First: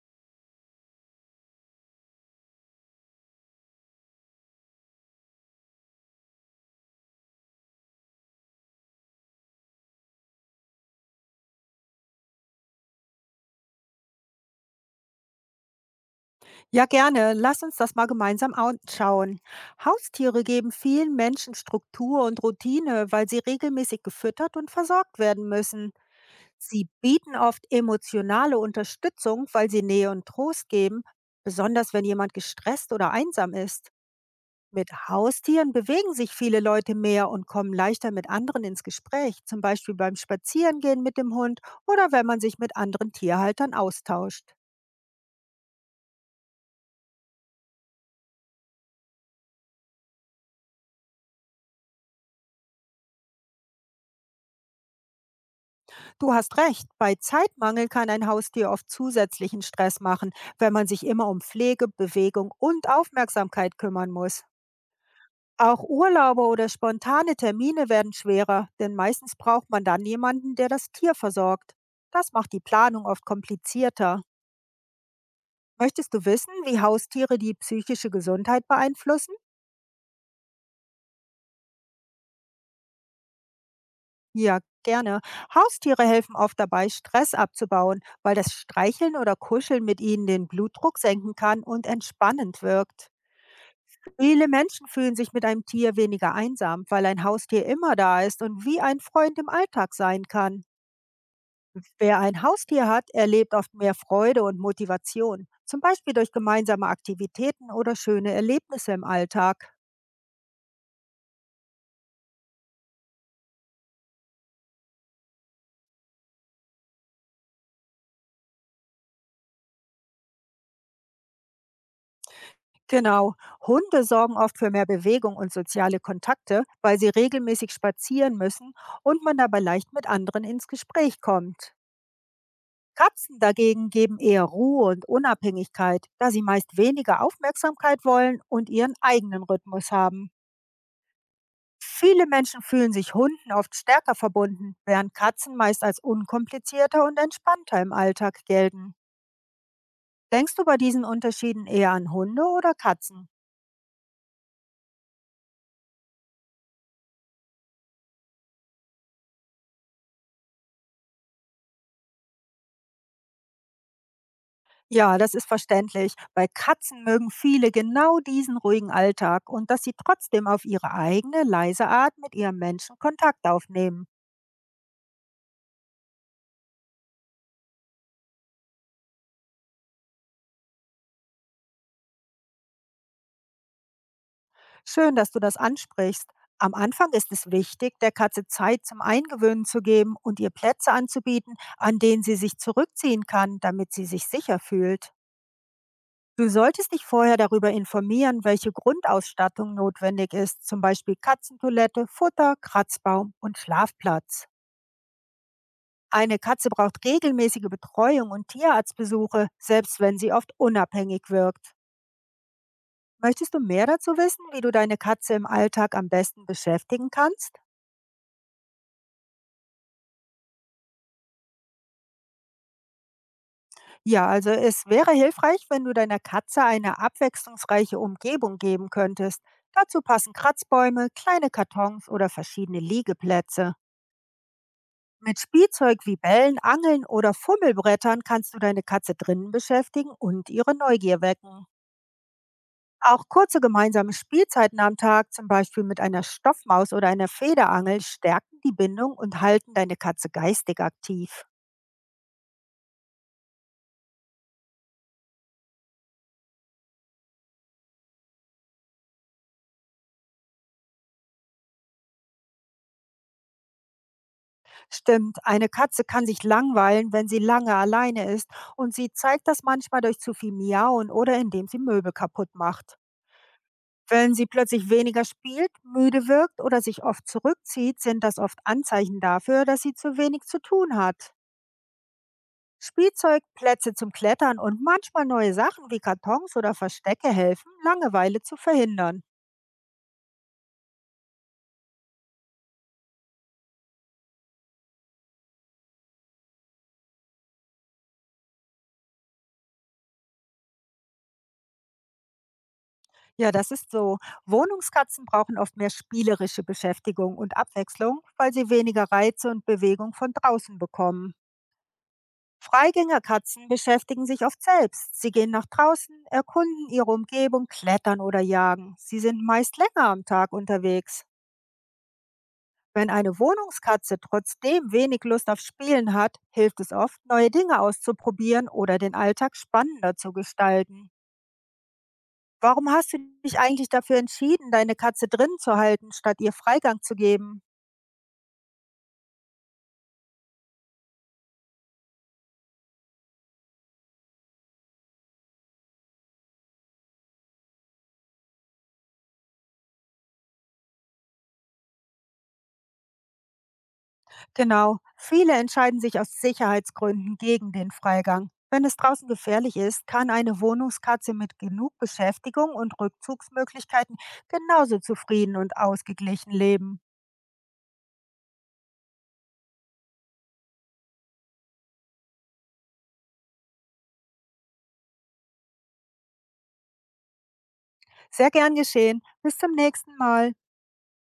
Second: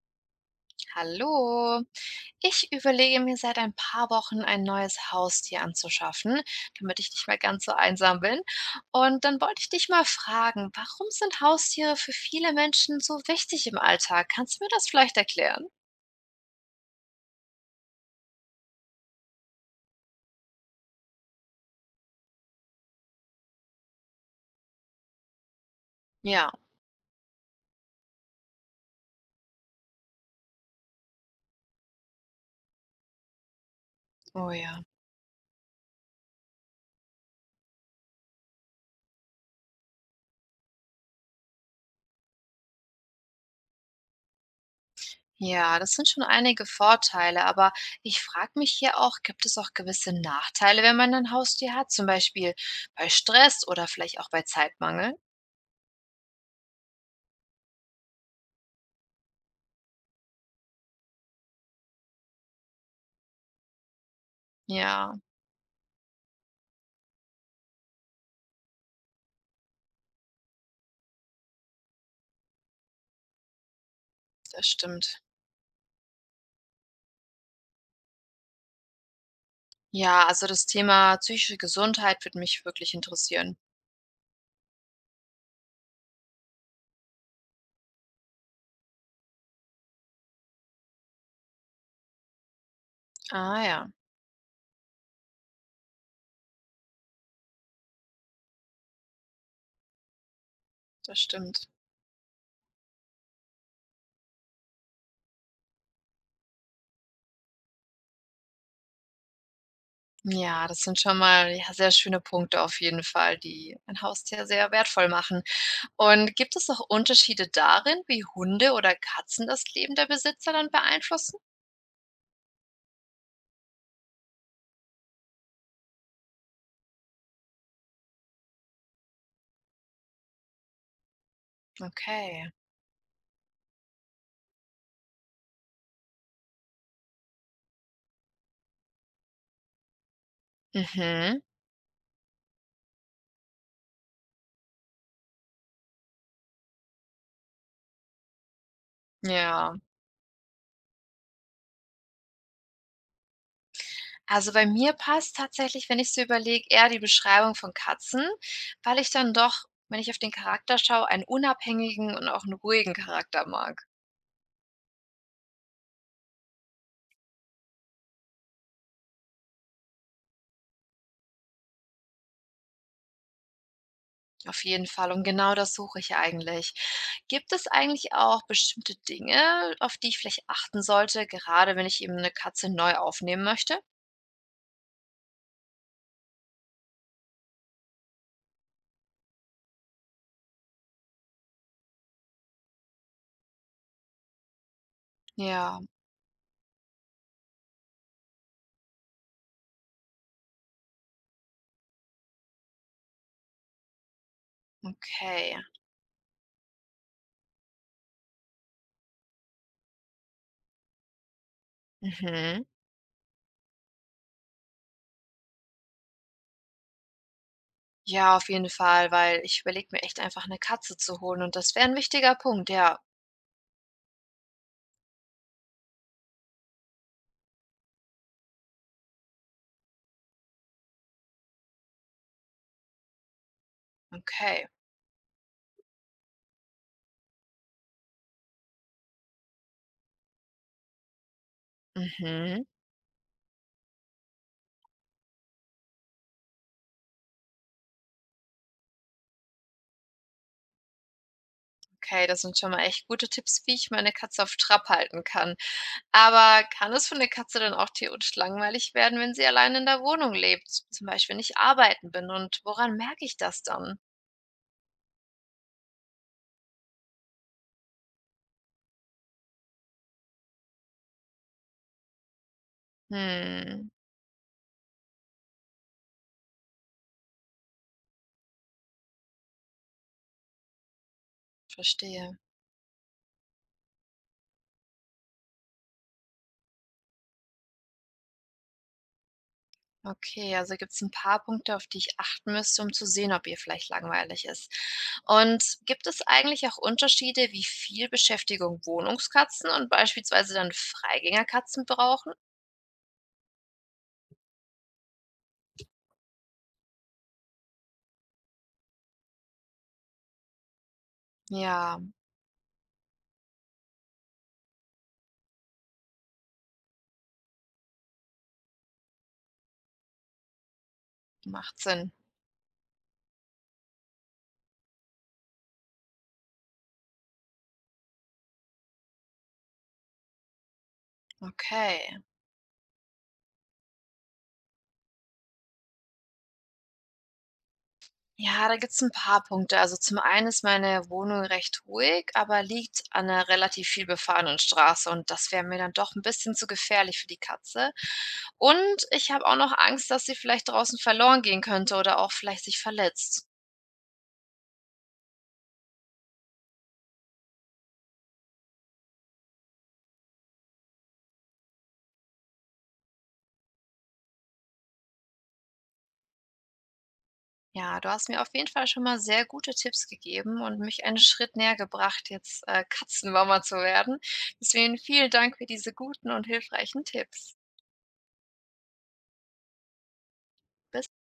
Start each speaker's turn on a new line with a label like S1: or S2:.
S1: Hallo. Ich überlege mir seit ein paar Wochen ein neues Haustier anzuschaffen, damit ich nicht mehr ganz so einsam bin. Und dann wollte ich dich mal fragen, warum sind Haustiere für viele Menschen so wichtig im Alltag? Kannst du mir das vielleicht erklären?
S2: Ja, gerne. Lass uns das mal gemeinsam anschauen. Haustiere geben vielen Menschen Struktur und Routine, weil sie regelmäßig gefüttert und versorgt werden müssen.
S1: Ja,
S2: Sie bieten oft emotionale Unterstützung, weil sie Nähe und Trost geben, besonders wenn jemand gestresst oder einsam ist.
S1: oh ja.
S2: Mit Haustieren bewegen sich viele Leute mehr und kommen leichter mit anderen ins Gespräch, zum Beispiel beim Spazierengehen mit dem Hund oder wenn man sich mit anderen Tierhaltern austauscht.
S1: Ja, das sind schon einige Vorteile, aber ich frage mich hier auch, gibt es auch gewisse Nachteile, wenn man ein Haustier hat, zum Beispiel bei Stress oder vielleicht auch bei Zeitmangel?
S2: Du hast recht, bei Zeitmangel kann ein Haustier oft zusätzlichen Stress machen, wenn man sich immer um Pflege, Bewegung und Aufmerksamkeit kümmern muss.
S1: Ja,
S2: Auch Urlaube oder spontane Termine werden schwerer, denn meistens braucht man dann jemanden, der das Tier versorgt. Das macht die Planung oft komplizierter.
S1: das stimmt.
S2: Möchtest du wissen, wie Haustiere die psychische Gesundheit beeinflussen?
S1: Ja, also das Thema psychische Gesundheit würde mich wirklich interessieren.
S2: Ja, gerne. Haustiere helfen oft dabei, Stress abzubauen, weil das Streicheln oder Kuscheln mit ihnen den Blutdruck senken kann und entspannend wirkt.
S1: Ah ja,
S2: Viele Menschen fühlen sich mit einem Tier weniger einsam, weil ein Haustier immer da ist und wie ein Freund im Alltag sein kann.
S1: das stimmt.
S2: Wer ein Haustier hat, erlebt oft mehr Freude und Motivation, zum Beispiel durch gemeinsame Aktivitäten oder schöne Erlebnisse im Alltag.
S1: Ja, das sind schon mal, ja, sehr schöne Punkte auf jeden Fall, die ein Haustier sehr wertvoll machen. Und gibt es auch Unterschiede darin, wie Hunde oder Katzen das Leben der Besitzer dann beeinflussen?
S2: Genau. Hunde sorgen oft für mehr Bewegung und soziale Kontakte, weil sie regelmäßig spazieren müssen und man dabei leicht mit anderen ins Gespräch kommt.
S1: Okay.
S2: Katzen dagegen geben eher Ruhe und Unabhängigkeit, da sie meist weniger Aufmerksamkeit wollen und ihren eigenen Rhythmus haben.
S1: Mhm.
S2: Viele Menschen fühlen sich Hunden oft stärker verbunden, während Katzen meist als unkomplizierter und entspannter im Alltag gelten.
S1: Ja.
S2: Denkst du bei diesen Unterschieden eher an Hunde oder Katzen?
S1: Also bei mir passt tatsächlich, wenn ich so überlege, eher die Beschreibung von Katzen, weil ich dann doch, wenn ich auf den Charakter schaue, einen unabhängigen und auch einen ruhigen Charakter mag.
S2: Ja, das ist verständlich. Bei Katzen mögen viele genau diesen ruhigen Alltag und dass sie trotzdem auf ihre eigene leise Art mit ihrem Menschen Kontakt aufnehmen.
S1: Auf jeden Fall und genau das suche ich ja eigentlich. Gibt es eigentlich auch bestimmte Dinge, auf die ich vielleicht achten sollte, gerade wenn ich eben eine Katze neu aufnehmen möchte?
S2: Schön, dass du das ansprichst. Am Anfang ist es wichtig, der Katze Zeit zum Eingewöhnen zu geben und ihr Plätze anzubieten, an denen sie sich zurückziehen kann, damit sie sich sicher fühlt.
S1: Ja,
S2: Du solltest dich vorher darüber informieren, welche Grundausstattung notwendig ist, zum Beispiel Katzentoilette, Futter, Kratzbaum und Schlafplatz.
S1: okay.
S2: Eine Katze braucht regelmäßige Betreuung und Tierarztbesuche, selbst wenn sie oft unabhängig wirkt.
S1: Mhm.
S2: Möchtest du mehr dazu wissen, wie du deine Katze im Alltag am besten beschäftigen kannst?
S1: Ja, auf jeden Fall, weil ich überlege mir echt einfach eine Katze zu holen und das wäre ein wichtiger Punkt, ja.
S2: Ja, also es wäre hilfreich, wenn du deiner Katze eine abwechslungsreiche Umgebung geben könntest. Dazu passen Kratzbäume, kleine Kartons oder verschiedene Liegeplätze.
S1: Okay.
S2: Mit Spielzeug wie Bällen, Angeln oder Fummelbrettern kannst du deine Katze drinnen beschäftigen und ihre Neugier wecken.
S1: Mhm.
S2: Auch kurze gemeinsame Spielzeiten am Tag, zum Beispiel mit einer Stoffmaus oder einer Federangel, stärken die Bindung und halten deine Katze geistig aktiv.
S1: Okay, das sind schon mal echt gute Tipps, wie ich meine Katze auf Trab halten kann. Aber kann es für 'ne Katze dann auch theoretisch langweilig werden, wenn sie allein in der Wohnung lebt, zum Beispiel wenn ich arbeiten bin und woran merke ich das dann?
S2: Stimmt, eine Katze kann sich langweilen, wenn sie lange alleine ist und sie zeigt das manchmal durch zu viel Miauen oder indem sie Möbel kaputt macht.
S1: Hm,
S2: Wenn sie plötzlich weniger spielt, müde wirkt oder sich oft zurückzieht, sind das oft Anzeichen dafür, dass sie zu wenig zu tun hat.
S1: verstehe.
S2: Spielzeug, Plätze zum Klettern und manchmal neue Sachen wie Kartons oder Verstecke helfen, Langeweile zu verhindern.
S1: Okay, also gibt es ein paar Punkte, auf die ich achten müsste, um zu sehen, ob ihr vielleicht langweilig ist. Und gibt es eigentlich auch Unterschiede, wie viel Beschäftigung Wohnungskatzen und beispielsweise dann Freigängerkatzen brauchen?
S2: Ja, das ist so. Wohnungskatzen brauchen oft mehr spielerische Beschäftigung und Abwechslung, weil sie weniger Reize und Bewegung von draußen bekommen.
S1: Ja,
S2: Freigängerkatzen beschäftigen sich oft selbst. Sie gehen nach draußen, erkunden ihre Umgebung, klettern oder jagen. Sie sind meist länger am Tag unterwegs.
S1: macht Sinn.
S2: Wenn eine Wohnungskatze trotzdem wenig Lust auf Spielen hat, hilft es oft, neue Dinge auszuprobieren oder den Alltag spannender zu gestalten.
S1: Okay.
S2: Warum hast du dich eigentlich dafür entschieden, deine Katze drin zu halten, statt ihr Freigang zu geben?
S1: Ja, da gibt's ein paar Punkte. Also, zum einen ist meine Wohnung recht ruhig, aber liegt an einer relativ viel befahrenen Straße und das wäre mir dann doch ein bisschen zu gefährlich für die Katze. Und ich habe auch noch Angst, dass sie vielleicht draußen verloren gehen könnte oder auch vielleicht sich verletzt.
S2: Genau, viele entscheiden sich aus Sicherheitsgründen gegen den Freigang. Wenn es draußen gefährlich ist, kann eine Wohnungskatze mit genug Beschäftigung und Rückzugsmöglichkeiten genauso zufrieden und ausgeglichen leben.
S1: Ja, du hast mir auf jeden Fall schon mal sehr gute Tipps gegeben und mich einen Schritt näher gebracht, jetzt, Katzenmama zu werden. Deswegen vielen Dank für diese guten und hilfreichen Tipps.
S2: Sehr gern geschehen. Bis zum nächsten Mal.
S1: Bis